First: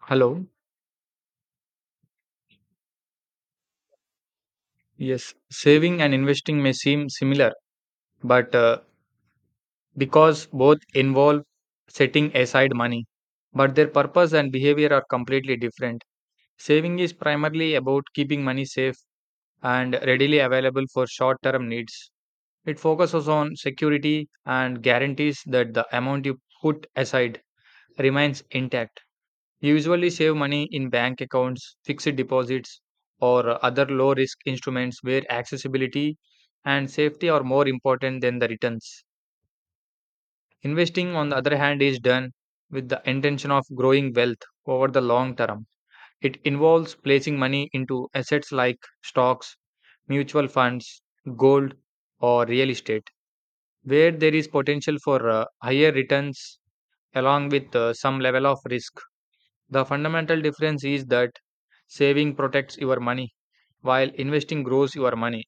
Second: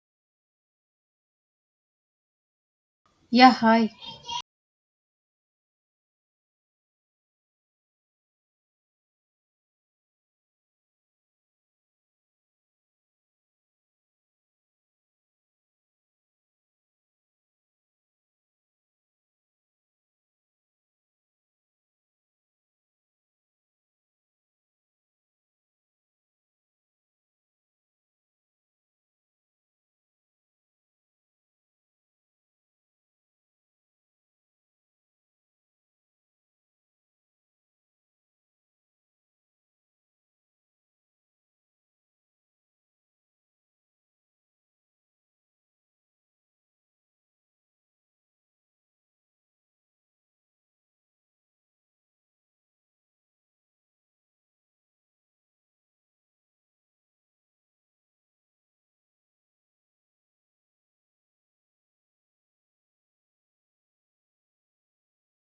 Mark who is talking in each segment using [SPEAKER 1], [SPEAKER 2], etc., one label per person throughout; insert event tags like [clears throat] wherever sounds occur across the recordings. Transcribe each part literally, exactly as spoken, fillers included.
[SPEAKER 1] Hello.
[SPEAKER 2] Yeah, hi.
[SPEAKER 1] Yes, saving and investing may seem similar, but uh, because both involve setting aside money, but their purpose and behavior are completely different. Saving is primarily about keeping money safe and readily available for short term needs. It focuses on security and guarantees that the amount you put aside remains intact. You Usually save money in bank accounts, fixed deposits, or other low risk instruments where accessibility and safety are more important than the returns. Investing, on the other hand, is done with the intention of growing wealth over the long term. It involves placing money into assets like stocks, mutual funds, gold, or real estate, where there is potential for uh, higher returns along with uh, some level of risk. The fundamental difference is that saving protects your money while investing grows your money.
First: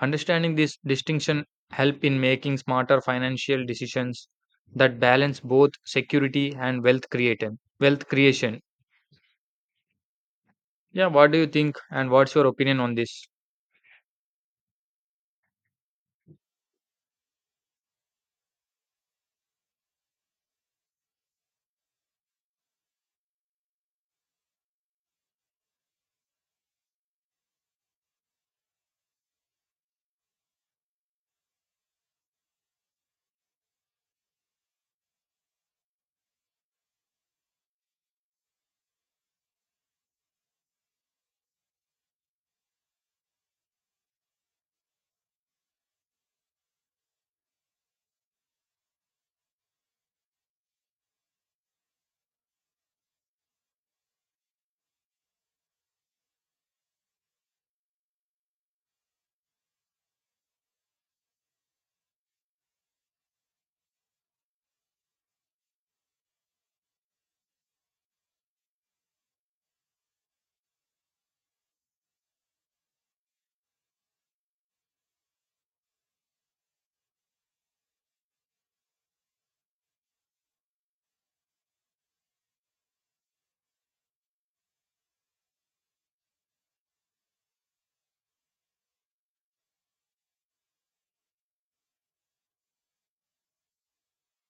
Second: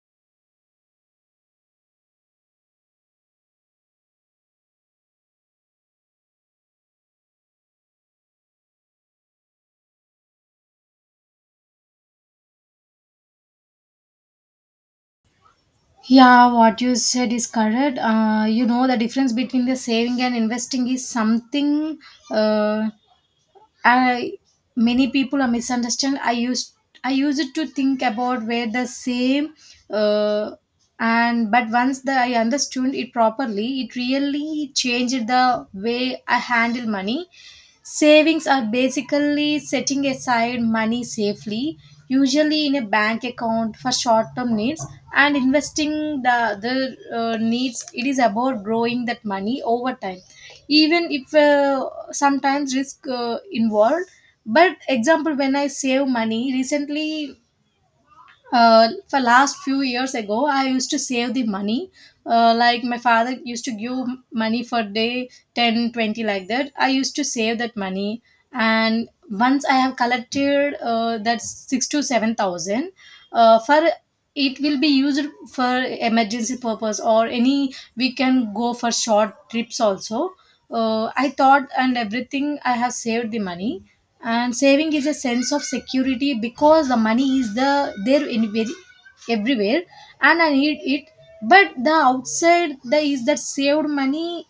[SPEAKER 1] Understanding this distinction help in making smarter financial decisions that balance both security and wealth creation. Wealth creation. Yeah, what do you think and what's your opinion on this?
[SPEAKER 2] Yeah, what you said is correct. Uh, you know, the difference between the saving and investing is something. Uh, I Many people are misunderstand. I used I use it to think about where the same uh, and but once the I understood it properly, it really changed the way I handle money. Savings are basically setting aside money safely, usually in a bank account for short term needs, and investing the other uh, needs. It is about growing that money over time even if uh, sometimes risk uh, involved but example when I save money recently uh, for last few years ago I used to save the money uh, like my father used to give money for day ten twenty like that I used to save that money and once I have collected uh, that six to seven thousand uh, for it will be used for emergency purpose or any we can go for short trips also uh, I thought and everything I have saved the money and saving is a sense of security because the money is the there in very everywhere and I need it but the outside the is that saved money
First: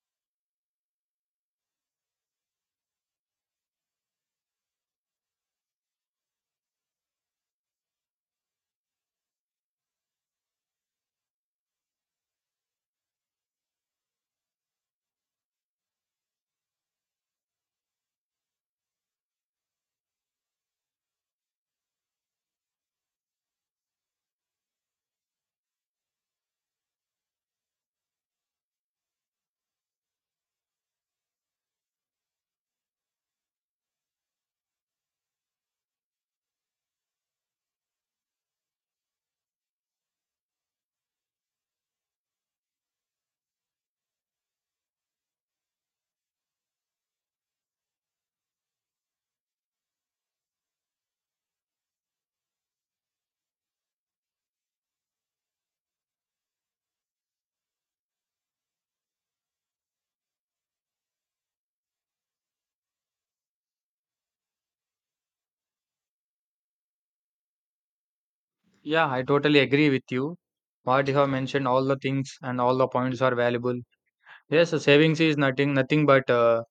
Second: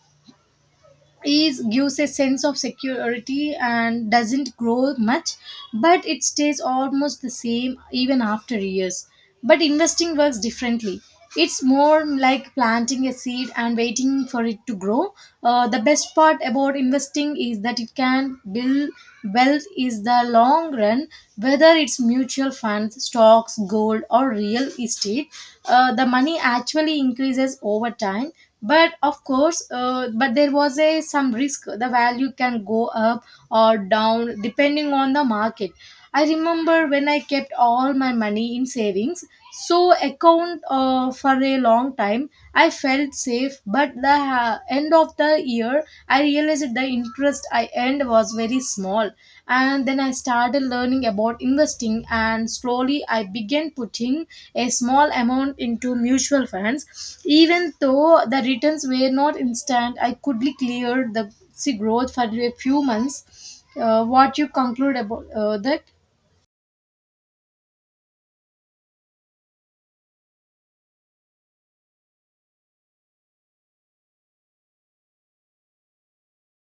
[SPEAKER 2] is gives a sense of security and doesn't grow much but it stays almost the same even after years but investing works differently. It's more like planting a seed and waiting for it to grow. Uh, the best part about investing is that it can build wealth is the long run whether it's mutual funds stocks gold or real estate uh, the money actually increases over time but of course uh, but there was a some risk the value can go up or down depending on the market. I remember when I kept all my money in savings so account uh, for a long time I felt safe but the uh, end of the year I realized the interest interest I earned was very small. And then I started learning about investing, and slowly I began putting a small amount into mutual funds. Even though the returns were not instant, I quickly cleared the see, growth for a few months. Uh, what you conclude about uh, that?
[SPEAKER 1] Yeah, I totally agree with you. What you have mentioned, all the things and all the points are valuable. Yes, savings is nothing, nothing but uh,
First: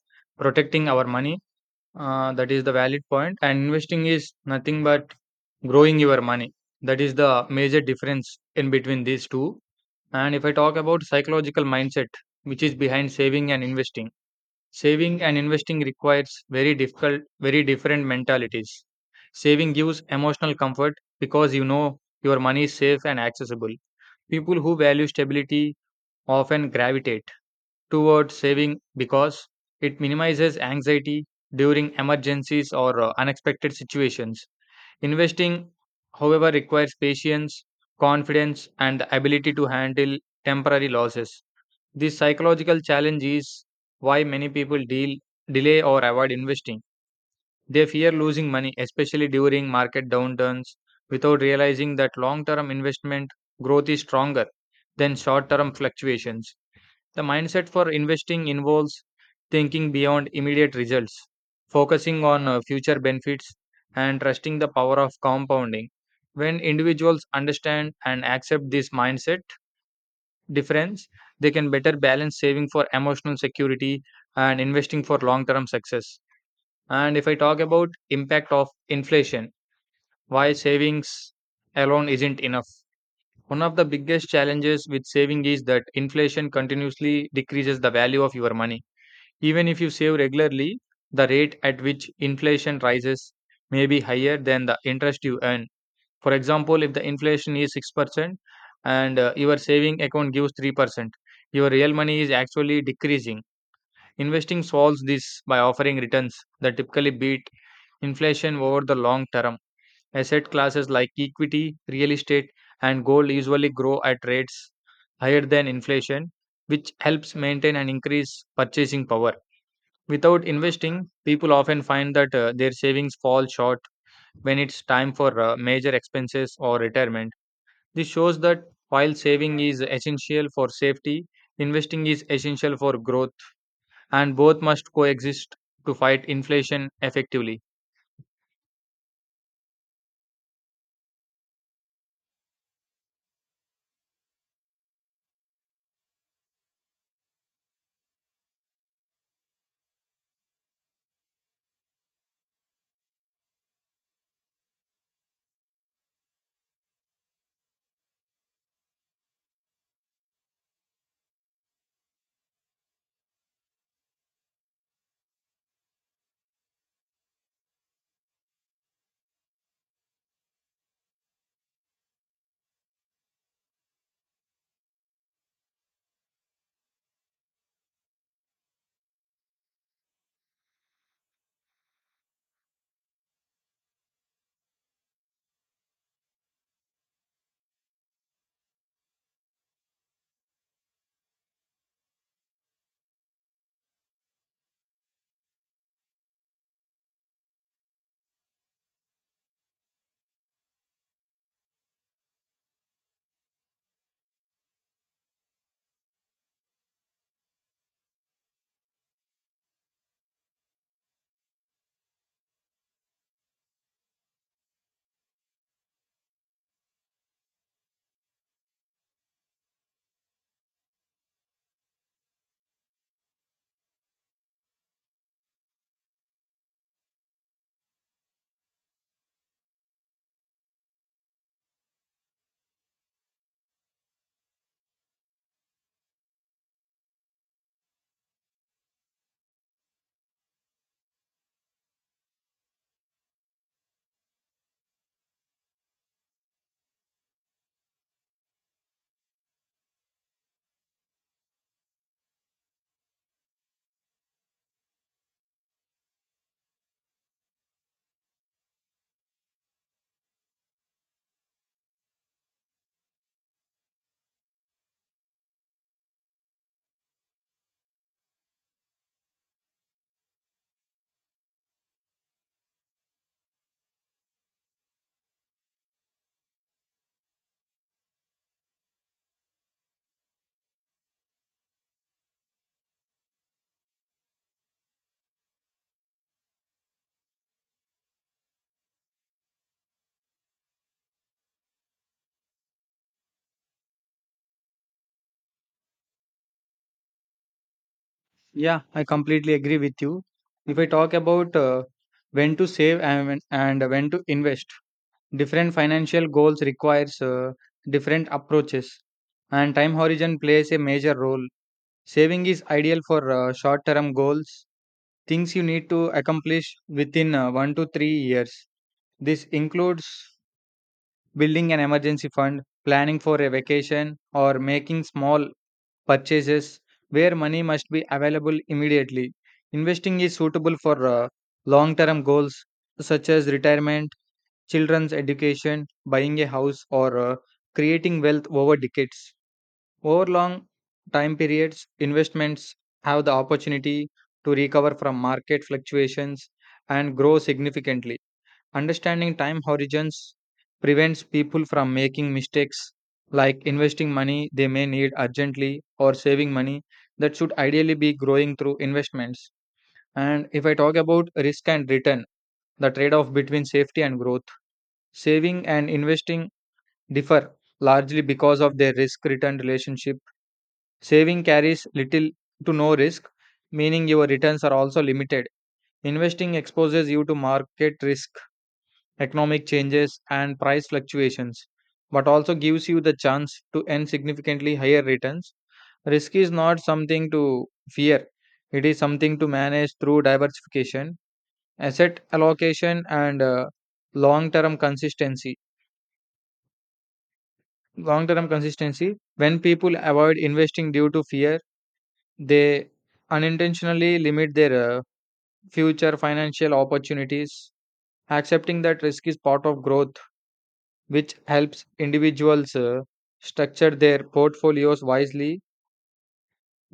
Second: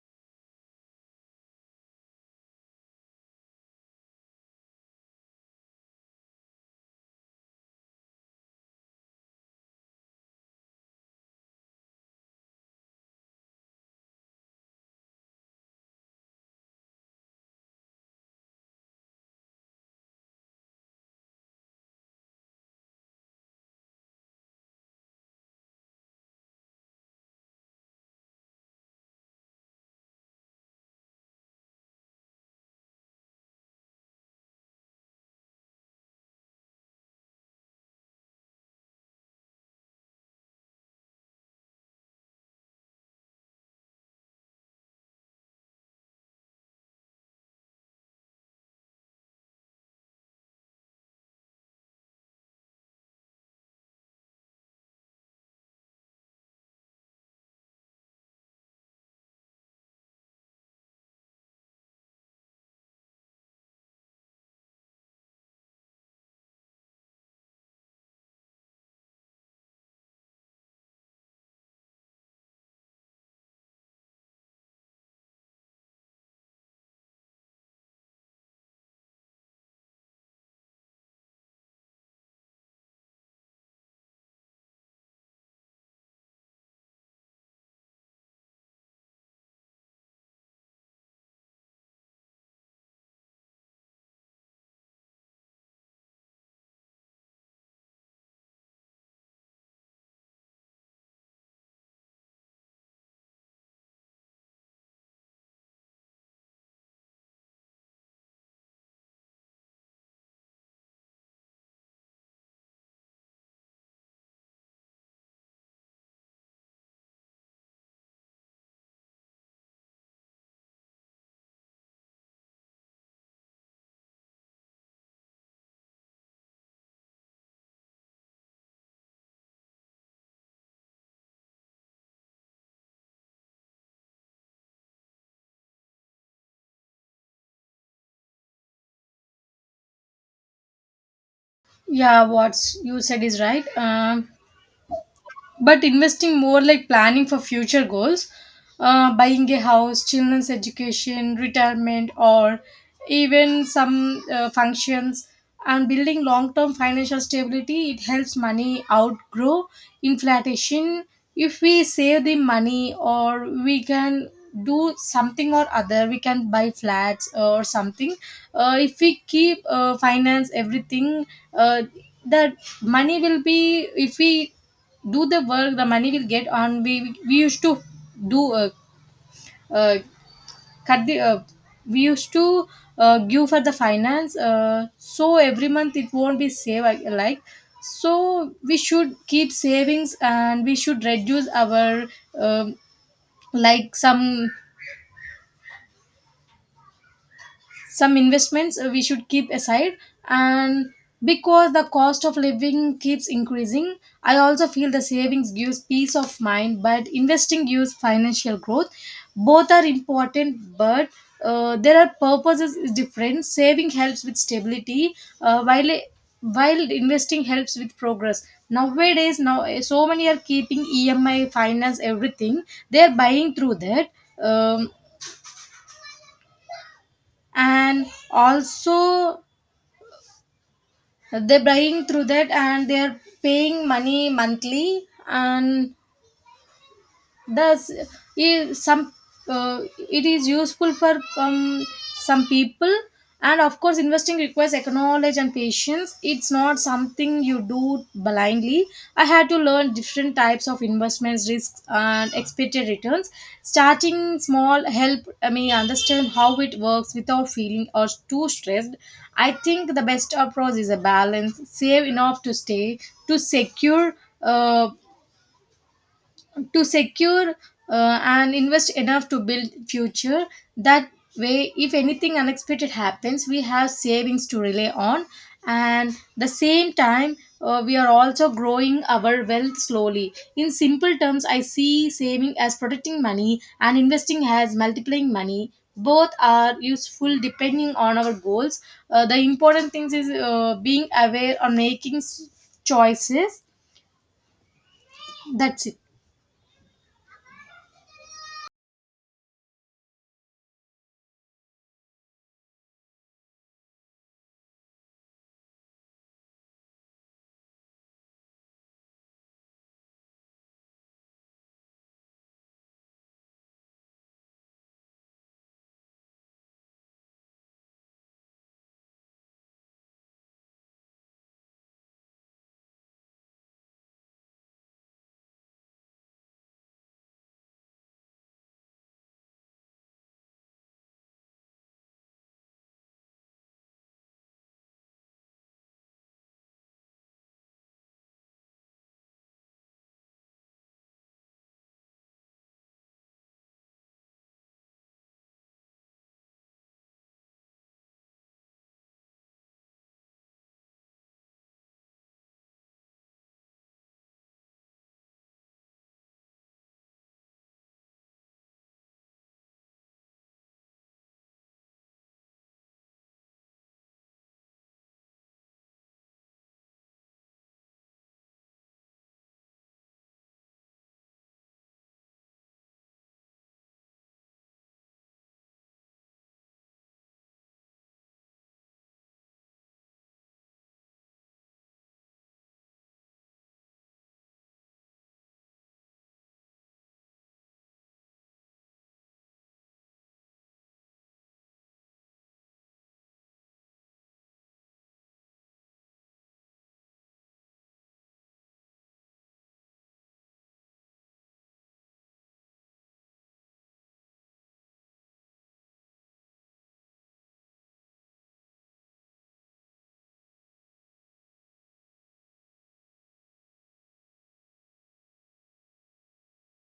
[SPEAKER 1] protecting our money. Uh, that is the valid point. And investing is nothing but growing your money. That is the major difference in between these two. And if I talk about psychological mindset, which is behind saving and investing, saving and investing requires very difficult, very different mentalities. Saving gives emotional comfort because you know your money is safe and accessible. People who value stability often gravitate toward saving because it minimizes anxiety during emergencies or uh, unexpected situations. Investing, however, requires patience, confidence, and the ability to handle temporary losses. This psychological challenge is why many people deal, delay or avoid investing. They fear losing money, especially during market downturns, without realizing that long term investment growth is stronger than short term fluctuations. The mindset for investing involves thinking beyond immediate results, focusing on uh, future benefits, and trusting the power of compounding. When individuals understand and accept this mindset difference, they can better balance saving for emotional security and investing for long term success. And if I talk about impact of inflation, why savings alone isn't enough. One of the biggest challenges with saving is that inflation continuously decreases the value of your money even if you save regularly, the rate at which inflation rises may be higher than the interest you earn. For example, if the inflation is six percent and uh, your saving account gives three percent, your real money is actually decreasing. Investing solves this by offering returns that typically beat inflation over the long term. Asset classes like equity, real estate, and gold usually grow at rates higher than inflation, which helps maintain and increase purchasing power. Without investing, people often find that uh, their savings fall short when it's time for uh, major expenses or retirement. This shows that while saving is essential for safety, investing is essential for growth, and both must coexist to fight inflation effectively.
[SPEAKER 2] Yeah, what you said is right. Um, but investing more like planning for future goals uh, buying a house children's education retirement or even some uh, functions and building long-term financial stability it helps money outgrow inflation if we save the money or we can do something or other we can buy flats or something uh, if we keep uh, finance everything uh, that money will be if we do the work the money will get on we we used to do uh, uh, cut the uh, we used to uh, give for the finance uh, so every month it won't be save uh, like so we should keep savings and we should reduce our um like some some investments uh, we should keep aside and because the cost of living keeps increasing I also feel the savings gives peace of mind but investing gives financial growth. Both are important but uh, there are purposes is different saving helps with stability uh, while while investing helps with progress nowadays now uh, so many are keeping emi finance everything they are buying through that um, and also they're buying through that and they're paying money monthly and thus i- some uh, it is useful for um, some people and of course investing requires knowledge and patience it's not something you do blindly. I had to learn different types of investments risks and expected returns. Starting small helped me understand how it works without feeling or too stressed. I think the best approach is a balance save enough to stay to secure uh, to secure uh, and invest enough to build future that way if anything unexpected happens we have savings to rely on and the same time uh, we are also growing our wealth slowly in simple terms I see saving as protecting money and investing as multiplying money both are useful depending on our goals uh, the important things is uh, being aware or making s- choices. That's it.
[SPEAKER 1] Yeah, I completely agree with you. If I talk about uh, when to save and when, and when to invest, different financial goals requires uh, different approaches, and time horizon plays a major role. Saving is ideal for uh, short term goals, things you need to accomplish within uh, one to three years. This includes building an emergency fund, planning for a vacation, or making small purchases where money must be available immediately. Investing is suitable for uh, long term goals such as retirement, children's education, buying a house, or uh, creating wealth over decades. Over long time periods, investments have the opportunity to recover from market fluctuations and grow significantly. Understanding time horizons prevents people from making mistakes like investing money they may need urgently or saving money that should ideally be growing through investments. And if I talk about risk and return, the trade off between safety and growth, saving and investing differ largely because of their risk return relationship. Saving carries little to no risk, meaning your returns are also limited. Investing exposes you to market risk, economic changes, and price fluctuations, but also gives you the chance to earn significantly higher returns. Risk is not something to fear, it is something to manage through diversification, asset allocation, and uh, long term consistency. Long term consistency when people avoid investing due to fear, they unintentionally limit their uh, future financial opportunities. Accepting that risk is part of growth, which helps individuals uh, structure their portfolios wisely,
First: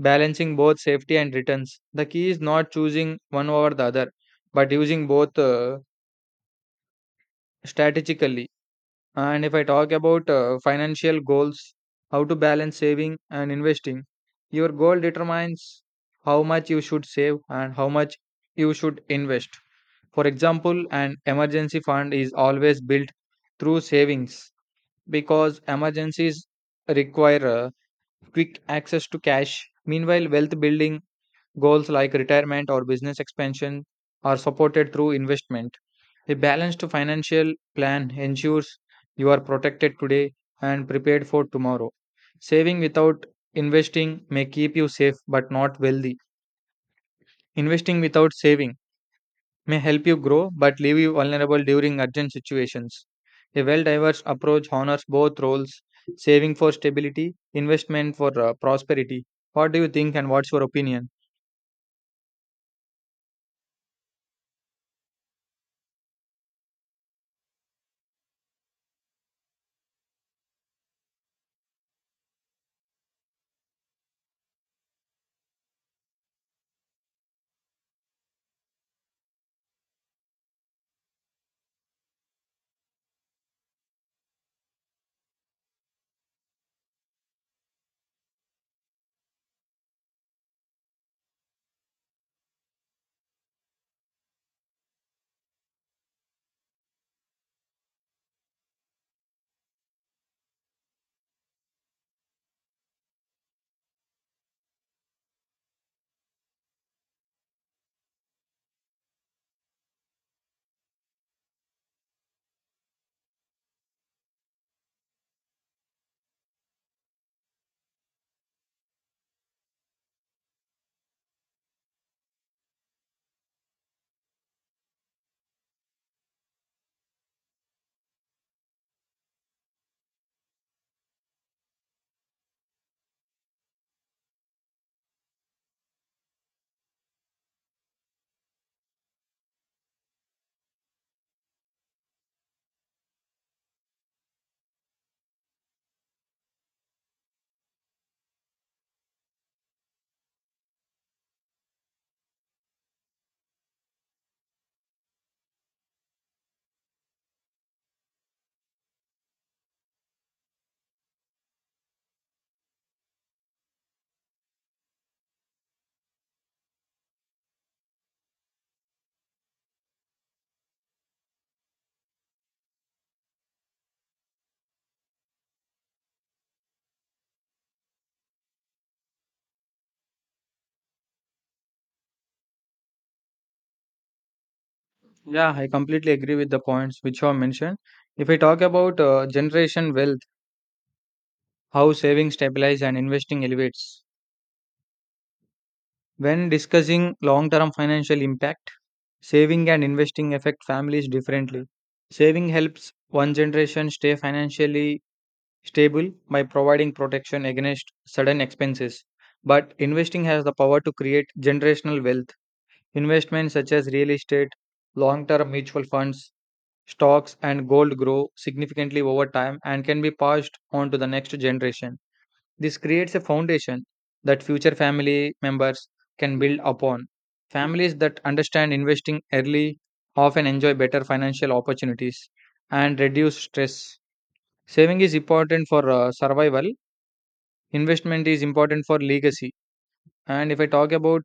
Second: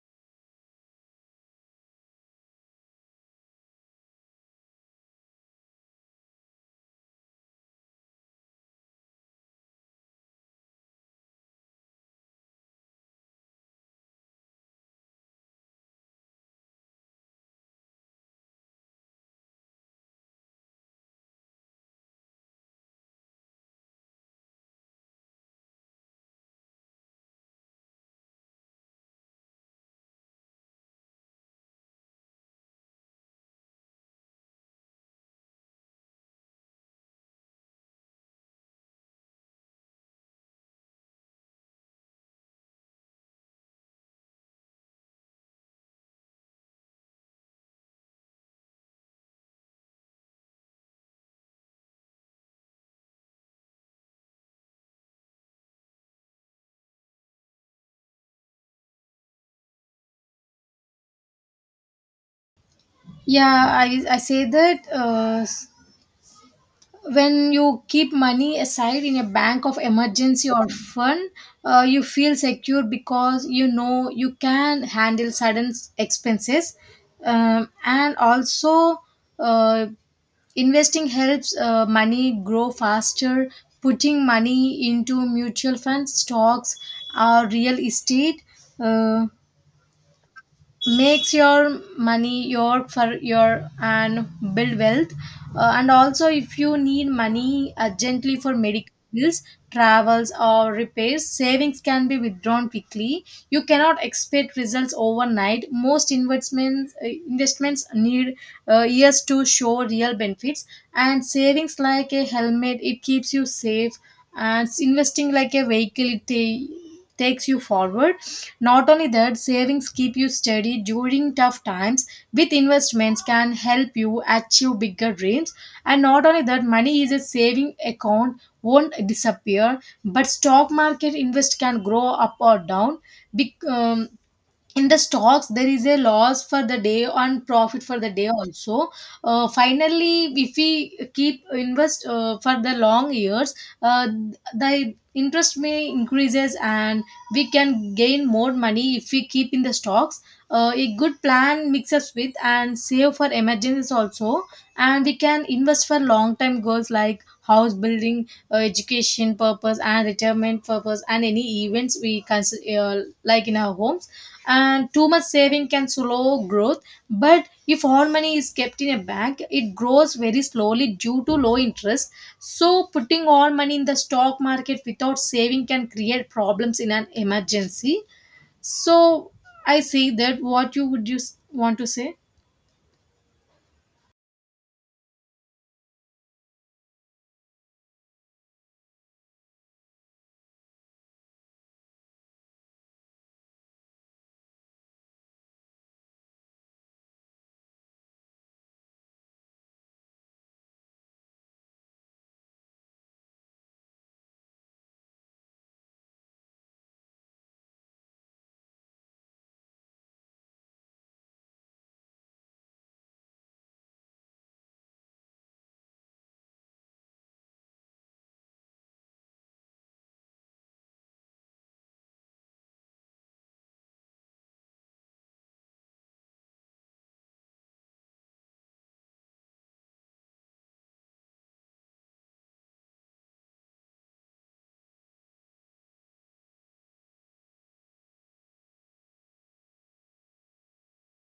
[SPEAKER 1] balancing both safety and returns. The key is not choosing one over the other, but using both uh, strategically. And if I talk about uh, financial goals, how to balance saving and investing, your goal determines how much you should save and how much you should invest. For example, an emergency fund is always built through savings because emergencies require uh, quick access to cash. Meanwhile, wealth building goals like retirement or business expansion are supported through investment. A balanced financial plan ensures you are protected today and prepared for tomorrow. Saving without investing may keep you safe but not wealthy. Investing without saving may help you grow but leave you vulnerable during urgent situations. A well diverse approach honors both roles saving for stability, investment for uh, prosperity. What do you think and what's your opinion?
[SPEAKER 2] Yeah, I, I say that uh, s- when you keep money aside in a bank of emergency or fund, uh, you feel secure because you know you can handle sudden s- expenses. Um, and also, uh, investing helps uh, money grow faster. Putting money into mutual funds, stocks, or real estate. Uh, Makes your money your for your and build wealth. Uh, and also if you need money urgently for medical bills travels or repairs savings can be withdrawn quickly you cannot expect results overnight most investments uh, investments need uh, years to show real benefits and savings like a helmet it keeps you safe and investing like a vehicle it ta- takes you forward not only that savings keep you steady during tough times with investments can help you achieve bigger dreams and not only that money is a saving account won't disappear but stock market invest can grow up or down. Bec- um, in the stocks there is a loss for the day and profit for the day also uh, finally if we keep invest uh, for the long years uh, the interest may increases and we can gain more money if we keep in the stocks. Uh, a good plan mixes with and save for emergencies also and we can invest for long time goals like house building uh, education purpose and retirement purpose and any events we consider uh, like in our homes and too much saving can slow growth but if all money is kept in a bank it grows very slowly due to low interest so putting all money in the stock market without saving can create problems in an emergency so I say that what you would you s- want to say.
[SPEAKER 1] Yeah, I completely agree with the points which you have mentioned. If I talk about uh, generation wealth, how saving stabilize and investing elevates. When discussing long term financial impact, saving and investing affect families differently. Saving helps one generation stay financially stable by providing protection against sudden expenses. But investing has the power to create generational wealth. Investments such as real estate, long term mutual funds, stocks, and gold grow significantly over time and can be passed on to the next generation. This creates a foundation that future family members can build upon. Families that understand investing early often enjoy better financial opportunities and reduce stress. Saving is important for uh, survival, investment is important for legacy. And if I talk about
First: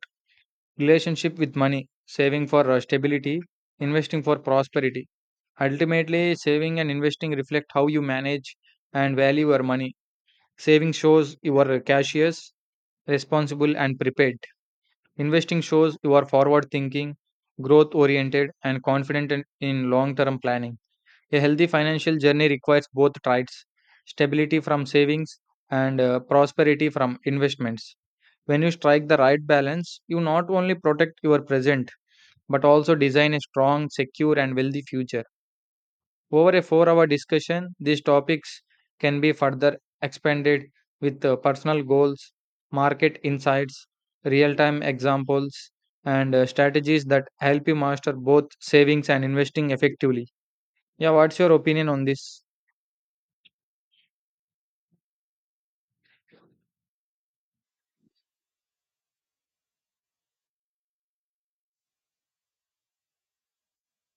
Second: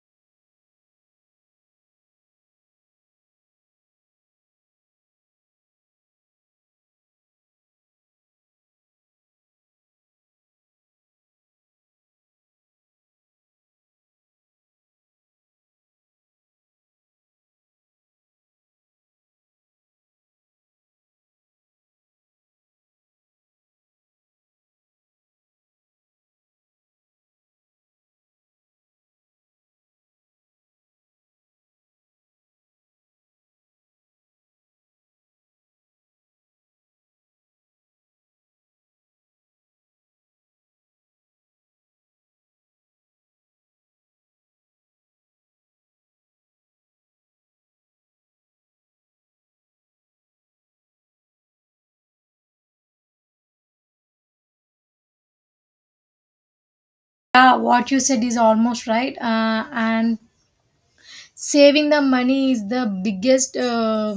[SPEAKER 1] relationship with money, saving for uh, stability, investing for prosperity. Ultimately, saving and investing reflect how you manage and value your money. Saving shows you are cautious, responsible, and prepared. Investing shows you are forward thinking, growth oriented, and confident in, in long term planning. A healthy financial journey requires both traits stability from savings and uh, prosperity from investments. When you strike the right balance, you not only protect your present but also design a strong, secure, and wealthy future. Over a four hour discussion, these topics can be further expanded with uh, personal goals, market insights, real time examples, and uh, strategies that help you master both savings and investing effectively. Yeah, what's your opinion on this?
[SPEAKER 2] Yeah, what you said is almost right. Uh, and saving the money is the biggest uh,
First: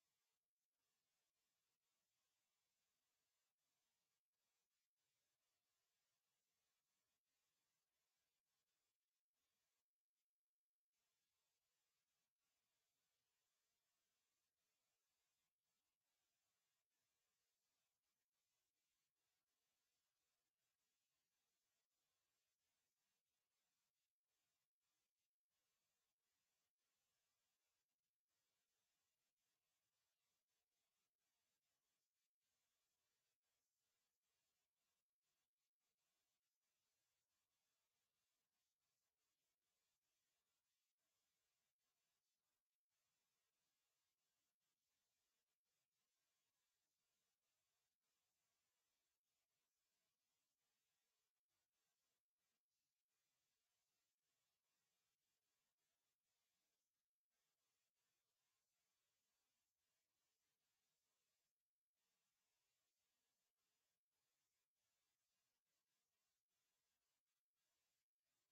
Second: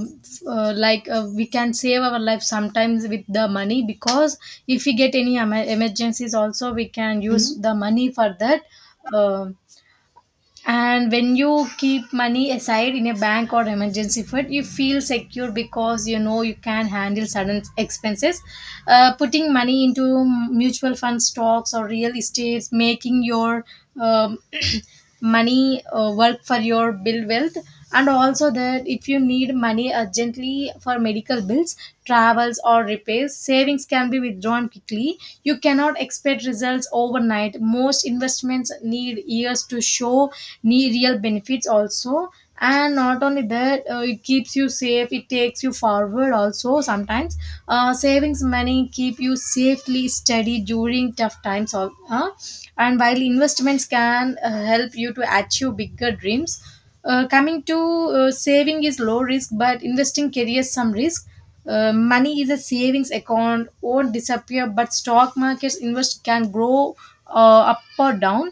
[SPEAKER 2] uh, like uh, we can save our life sometimes with the money because if we get any em- emergencies also we can use. Mhm. The money for that. uh, and when you keep money aside in a bank or emergency fund you feel secure because you know you can handle sudden expenses. Uh, putting money into mutual fund stocks or real estates making your um, [clears throat] money uh, work for your build wealth. And also that if you need money urgently for medical bills travels or repairs savings can be withdrawn quickly you cannot expect results overnight most investments need years to show need real benefits also. And not only that uh, it keeps you safe it takes you forward also sometimes uh, savings money keep you safely steady during tough times. All huh? And while investments can uh, help you to achieve bigger dreams. Uh, coming to uh, saving is low risk but investing carries some risk. Uh, money is a savings account won't disappear but stock markets invest can grow uh, up or down.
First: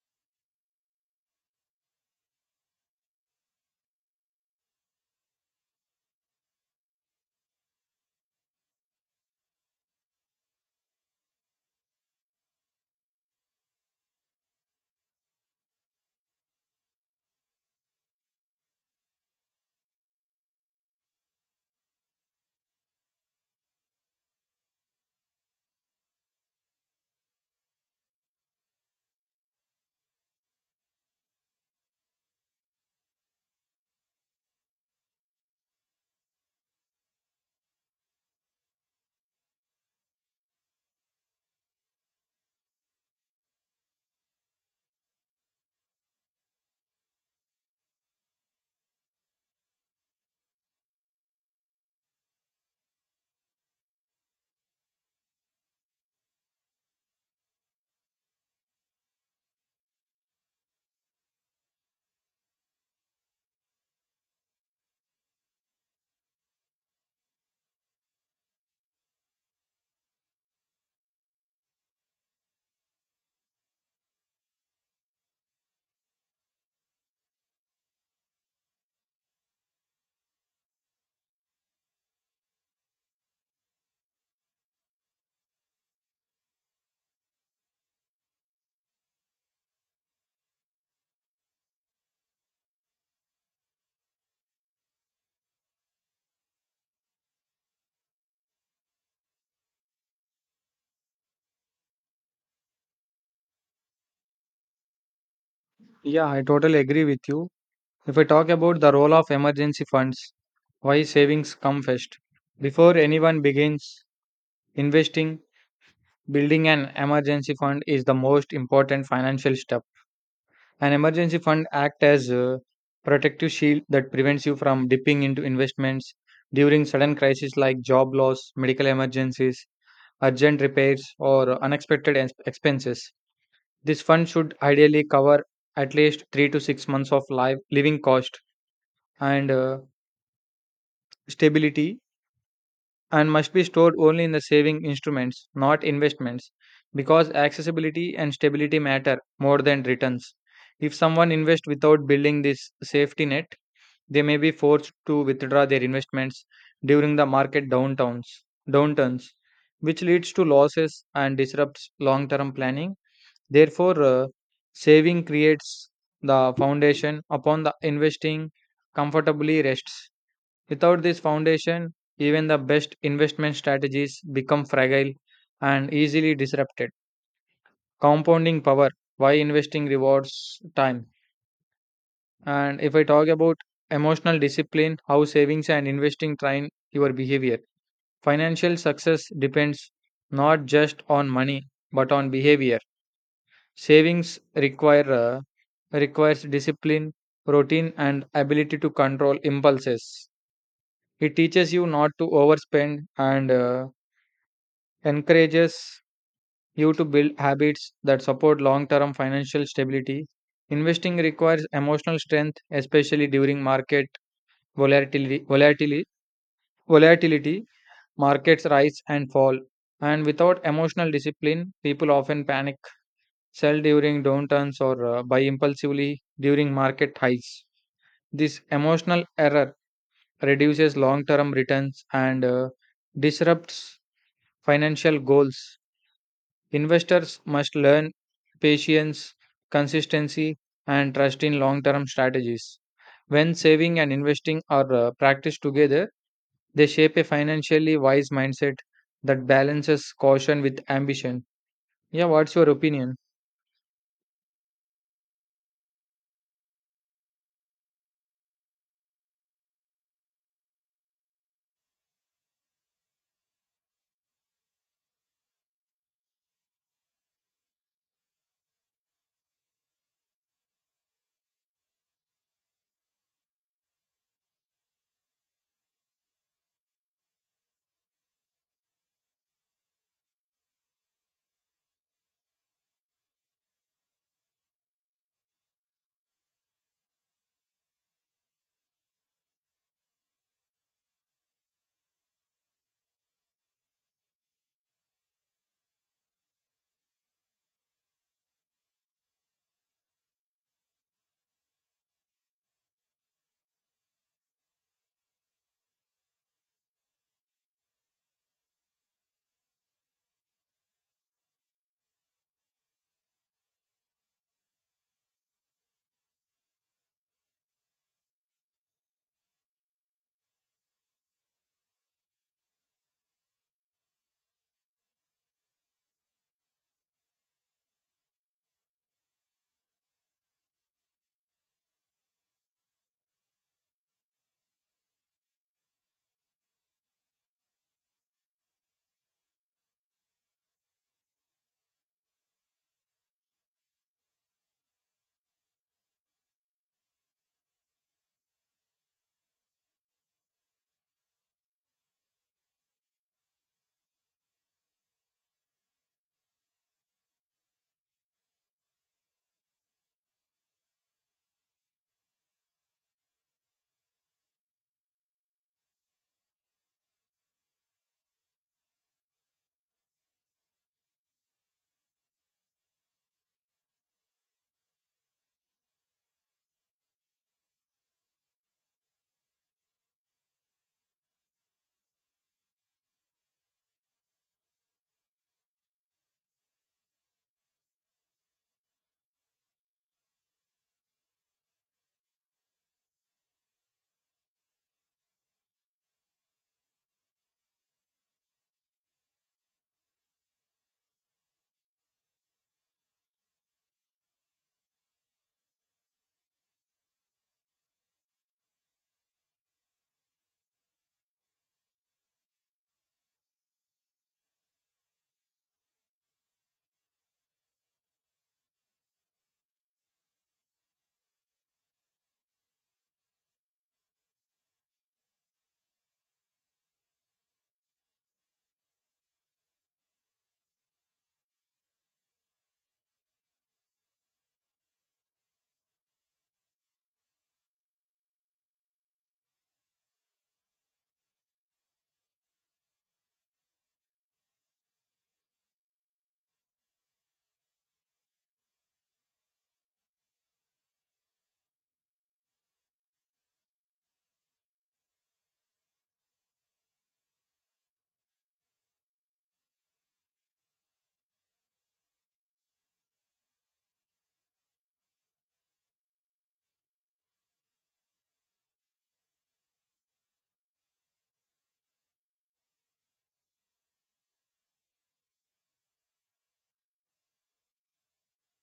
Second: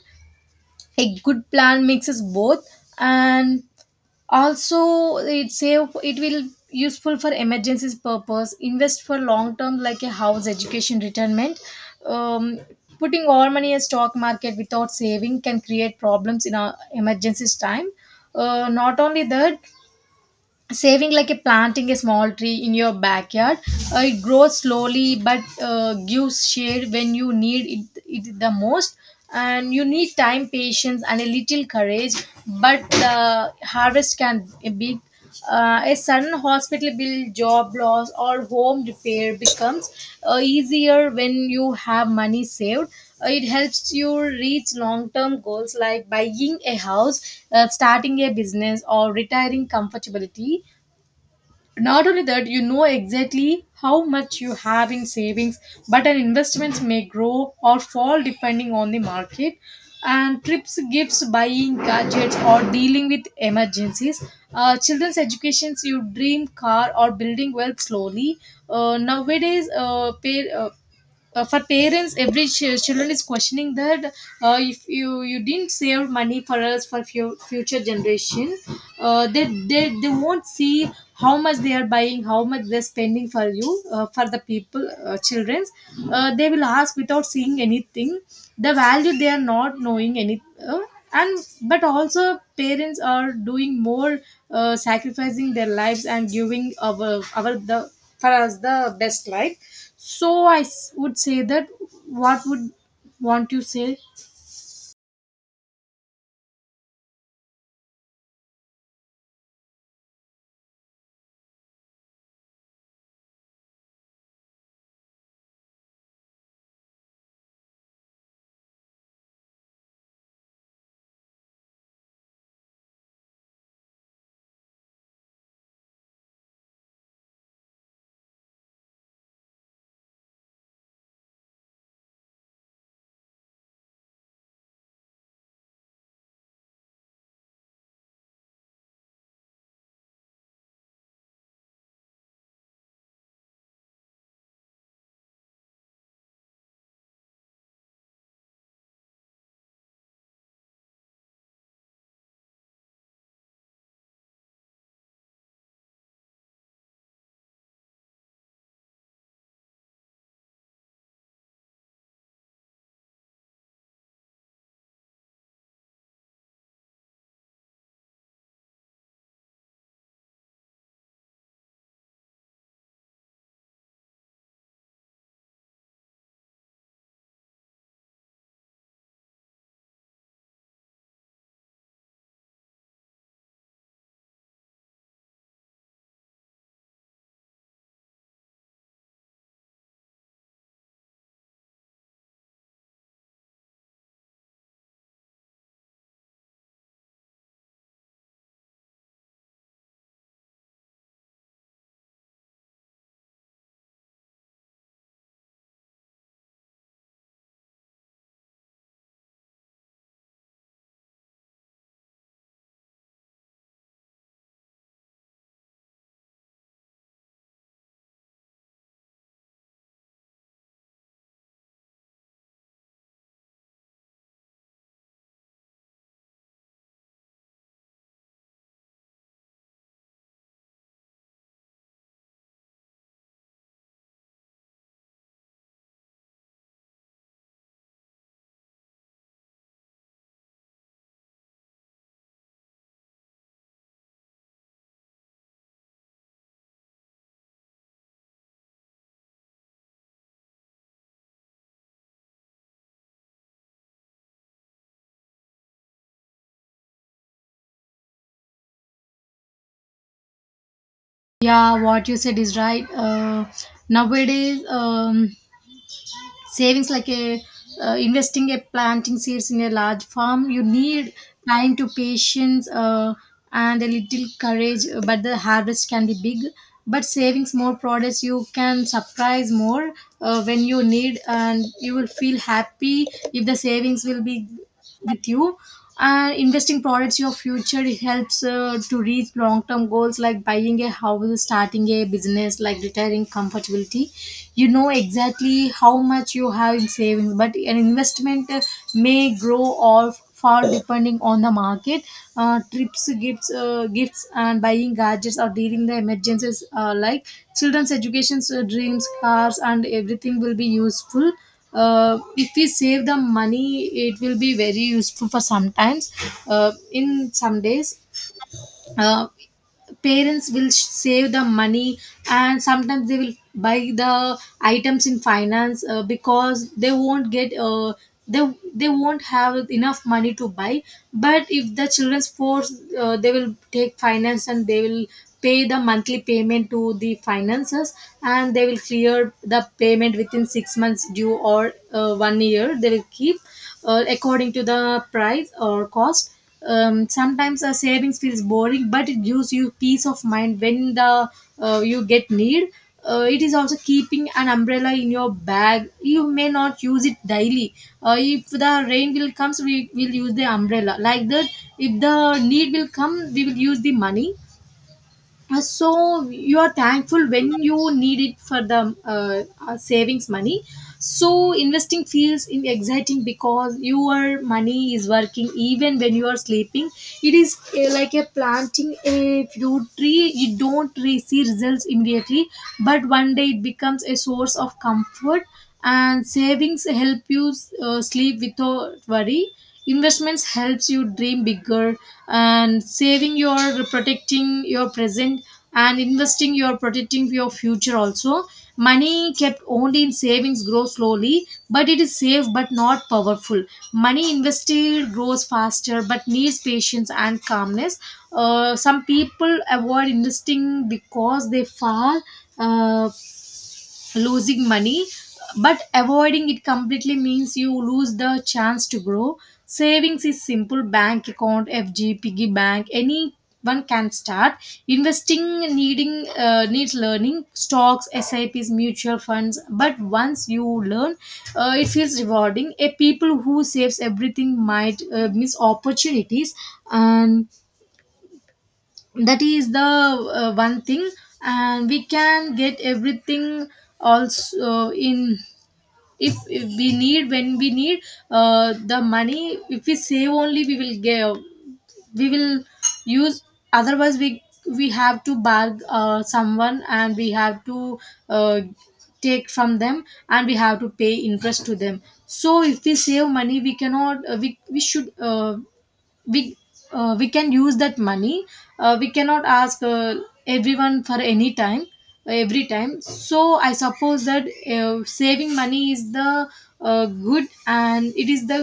[SPEAKER 2] A good plan mixes both and also it save it will useful for emergencies purpose invest for long term like a house education retirement. um, Putting all money in stock market without saving can create problems in our emergencies time. Uh, not only that saving like a planting a small tree in your backyard uh, it grows slowly but uh, gives shade when you need it, it the most. And you need time patience and a little courage but the harvest can be big. Uh, a sudden hospital bill job loss or home repair becomes uh, easier when you have money saved. Uh, it helps you reach long-term goals like buying a house uh, starting a business or retiring comfortably. Not only that you know exactly how much you have in savings but an investments may grow or fall depending on the market and trips gifts buying gadgets or dealing with emergencies uh, children's educations you dream car or building wealth slowly. Uh, nowadays uh, pay, uh, uh, for parents every ch- children is questioning that. Uh, if you you didn't save money for us for fu- future generation. Uh, they, they they won't see how much they are buying how much they're spending for you uh, for the people uh, children's. Uh, they will ask without seeing anything the value they are not knowing any. uh, and but also parents are doing more uh, sacrificing their lives and giving our our the for us the best life. So I s- would say that what would want you say?
[SPEAKER 1] Yeah, I totally agree with you. If I talk about the role of emergency funds, why savings come first. Before anyone begins investing, building an emergency fund is the most important financial step. An emergency fund acts as a protective shield that prevents you from dipping into investments during sudden crises like job loss, medical emergencies, urgent repairs, or unexpected ex- expenses. This fund should ideally cover at least three to six months of live living cost and uh, stability and must be stored only in the saving instruments, not investments, because accessibility and stability matter more than returns. If someone invests without building this safety net, they may be forced to withdraw their investments during the market downtowns, downturns, which leads to losses and disrupts long term planning. Therefore, uh, saving creates the foundation upon the investing comfortably rests. Without this foundation, even the best investment strategies become fragile and easily disrupted. Compounding power why investing rewards time. And if I talk about emotional discipline, how savings and investing train your behavior. Financial success depends not just on money but on behavior. Savings require uh, requires discipline, routine, and ability to control impulses. It teaches you not to overspend and uh, encourages you to build habits that support long-term financial stability. Investing requires emotional strength, especially during market Volatility, volatility, volatility, markets rise and fall. And without emotional discipline, people often panic, sell during downturns, or uh, buy impulsively during market highs. This emotional error reduces long term returns and uh, disrupts financial goals. Investors must learn patience, consistency, and trust in long term strategies. When saving and investing are uh, practiced together, they shape a financially wise mindset that balances caution with ambition. Yeah, what's your opinion?
[SPEAKER 2] Yeah, what you said is right. Uh, nowadays, um, savings like a uh, investing a planting seeds in a large farm, you need time to patience uh, and a little courage, uh, but the harvest can be big. But savings more products you can surprise more uh, when you need, and you will feel happy if the savings will be with you. And investing products your future, it helps uh, to reach long-term goals like buying a house, starting a business, like retiring comfortability. You know exactly how much you have in savings, but an investment uh, may grow or fall depending on the market. Uh, trips, gifts, uh, gifts and buying gadgets or dealing the emergencies, uh, like children's educations, uh, dreams, cars and everything will be useful. Uh, if we save the money, it will be very useful for sometimes, uh, in some days. uh, Parents will sh- save the money, and sometimes they will buy the items in finance, uh, because they won't get. uh, they they won't have enough money to buy. But if the children's force, uh, they will take finance and they will pay the monthly payment to the finances, and they will clear the payment within six months due, or uh, one year they will keep, uh, according to the price or cost. Um, sometimes a savings feels boring, but it gives you peace of mind when the, uh, you get need. Uh, it is also keeping an umbrella in your bag, you may not use it daily. Uh, if the rain will comes, we will use the umbrella. Like that, if the need will come, we will use the money. Uh, so you are thankful when you need it for the, uh, uh, savings money. So investing feels in exciting because your money is working even when you are sleeping. It is, uh, like a planting a fruit tree, you don't re- see results immediately, but one day it becomes a source of comfort. And savings help you, uh, sleep without worry. Investments helps you dream bigger. And saving your protecting your present, and investing your protecting your future also. Money kept only in savings grows slowly, but it is safe but not powerful. Money invested grows faster but needs patience and calmness. Uh, some people avoid investing because they fall, uh, losing money. But avoiding it completely means you lose the chance to grow. Savings is simple bank account, fg piggy bank. Anyone can start investing, needing uh, needs learning stocks, sips, mutual funds. But once you learn, uh, it feels rewarding. A people who saves everything might, uh, miss opportunities. And that is the, uh, one thing. And we can get everything also in, if, if we need. When we need, uh, the money, if we save only, we will get, we will use. Otherwise, we we have to barg uh, someone, and we have to, uh, take from them, and we have to pay interest to them. So if we save money, we cannot, uh, we, we should, uh, we, uh, we can use that money. Uh, we cannot ask, uh, everyone for any time, every time. So I suppose that, uh, saving money is the, uh, good, and it is the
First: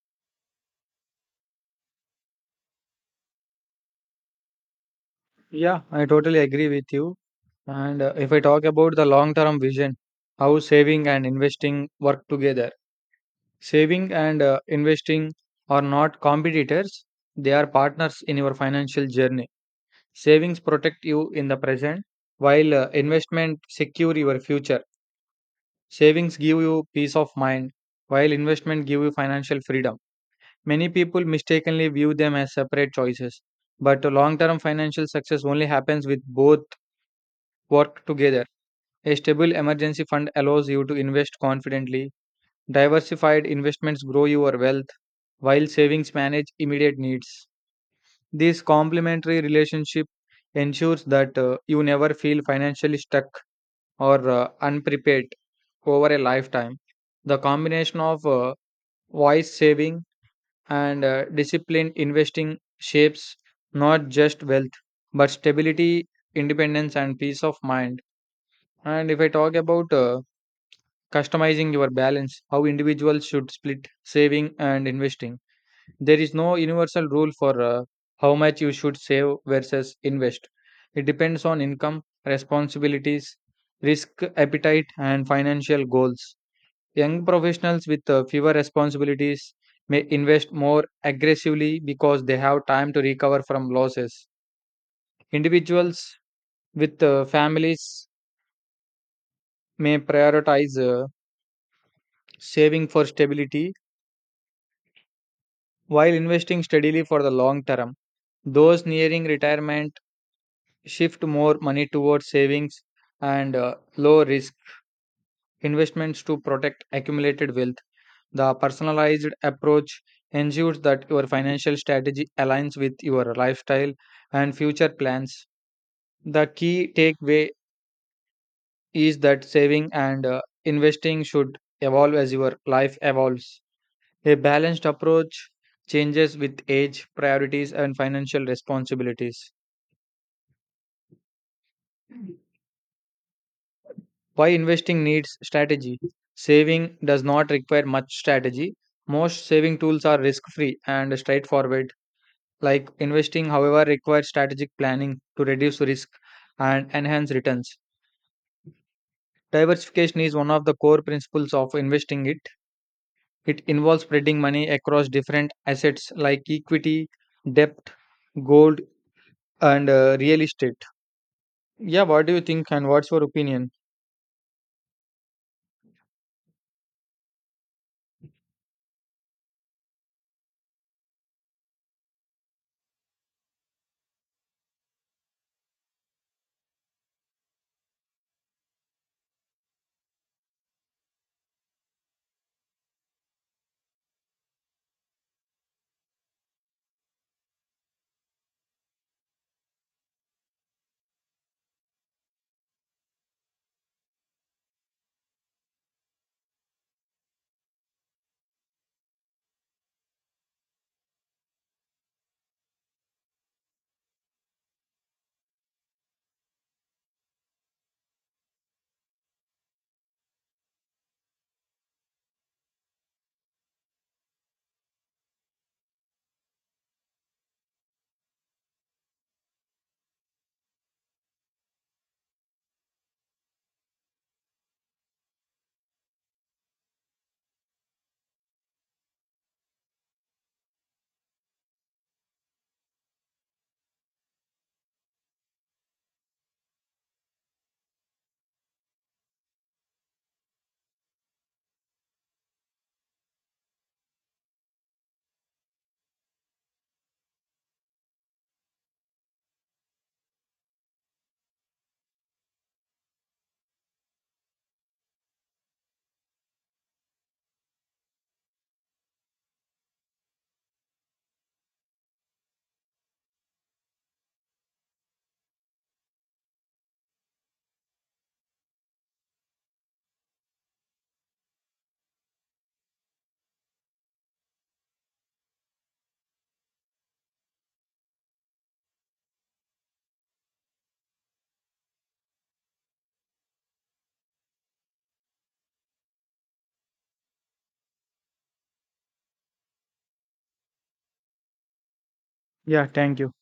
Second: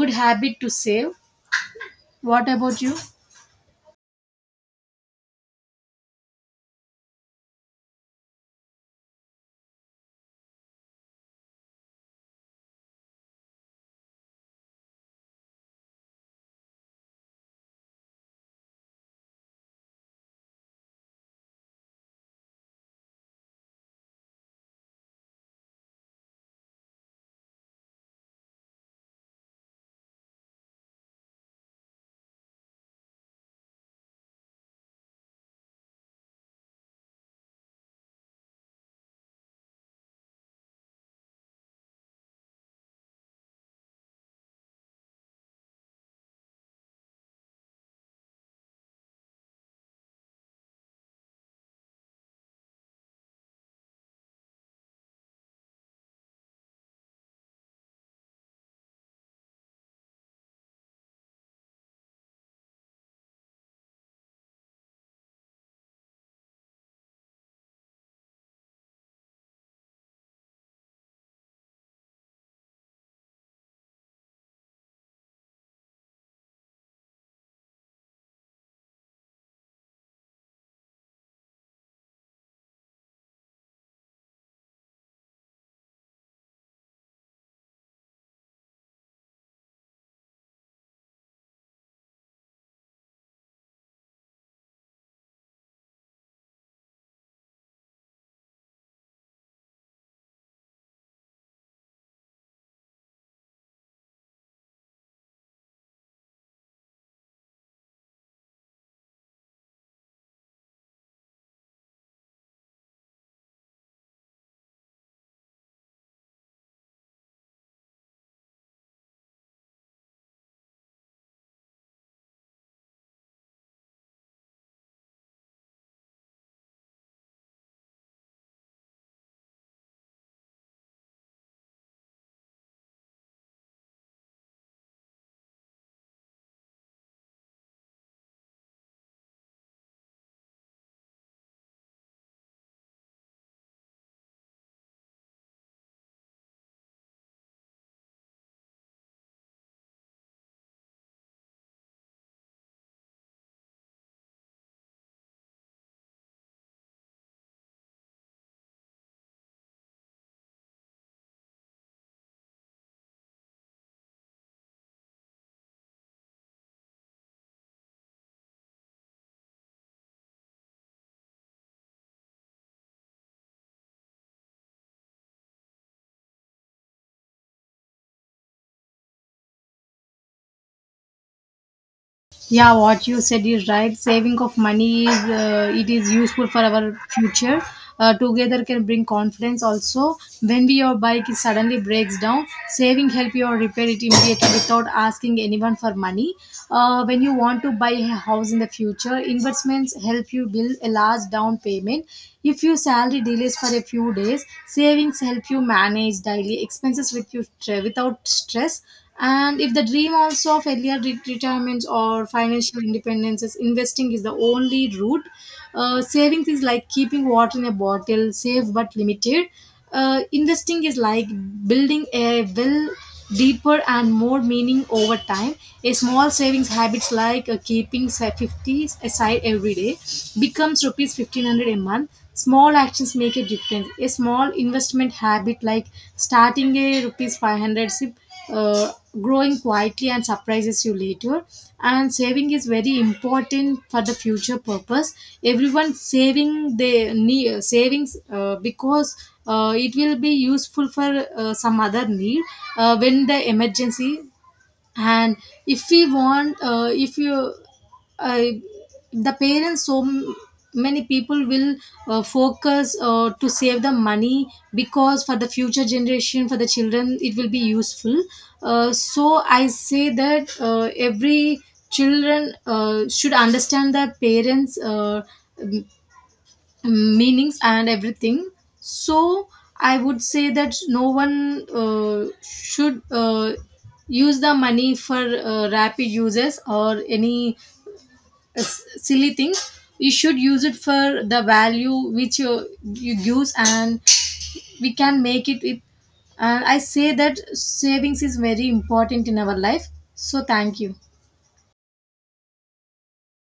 [SPEAKER 2] good habit to save. What about you?
[SPEAKER 1] Yeah, I totally agree with you. And uh, if I talk about the long term vision, how saving and investing work together. Saving and uh, investing are not competitors, they are partners in your financial journey. Savings protect you in the present, while uh, investment secure your future. Savings give you peace of mind, while investment give you financial freedom. Many people mistakenly view them as separate choices, but long term financial success only happens with both work together. A stable emergency fund allows you to invest confidently. Diversified investments grow your wealth, while savings manage immediate needs. This complementary relationship ensures that uh, you never feel financially stuck or uh, unprepared over a lifetime. The combination of uh, wise saving and uh, disciplined investing shapes not just wealth but stability, independence, and peace of mind. And if I talk about uh, customizing your balance, how individuals should split saving and investing, there is no universal rule for uh, how much you should save versus invest. It depends on income, responsibilities, risk appetite, and financial goals. Young professionals with uh, fewer responsibilities may invest more aggressively because they have time to recover from losses. Individuals with uh, families may prioritize uh, saving for stability while investing steadily for the long term. Those nearing retirement shift more money towards savings and uh, low risk investments to protect accumulated wealth. The personalized approach ensures that your financial strategy aligns with your lifestyle and future plans. The key takeaway is that saving and uh, investing should evolve as your life evolves. A balanced approach changes with age, priorities, and financial responsibilities. Why investing needs strategy? Saving does not require much strategy. Most saving tools are risk free and straightforward. Like investing, however, requires strategic planning to reduce risk and enhance returns. Diversification is one of the core principles of investing it. It involves spreading money across different assets like equity, debt, gold, and uh, real estate. Yeah, what do you think and what's your opinion?
[SPEAKER 2] Yeah, what you said is right. Saving of money is, uh, it is useful for our future. Uh, together can bring confidence also. When your bike is suddenly breaks down, saving help you or repair it immediately without asking anyone for money. Uh, when you want to buy a house in the future, investments help you build a large down payment. If your salary delays for a few days, savings help you manage daily expenses with you without stress. And if the dream also of earlier re- retirements or financial independence is, investing is the only route. Uh, savings is like keeping water in a bottle, safe but limited. Uh, investing is like building a well, deeper and more meaning over time. A small savings habits like, uh, keeping say, fifty aside every day becomes rupees fifteen hundred a month. Small actions make a difference. A small investment habit like starting a rupees five hundred sip, uh, growing quietly and surprises you later. And saving is very important for the future purpose. Everyone saving, they need savings, uh, because, uh, it will be useful for, uh, some other need, uh, when the emergency. And if we want, uh, if you uh, the parents, so m- many people will, uh, focus, uh, to save the money, because for the future generation, for the children it will be useful. Uh, so I say that, uh, every children, uh, should understand the parents, uh, meanings and everything. So I would say that no one, uh, should, uh, use the money for, uh, rapid uses or any, uh, s- silly things. You should use it for the value which you, you use, and we can make it with. And I say that savings is very important in our life. So thank you.
[SPEAKER 1] Yeah, thank you.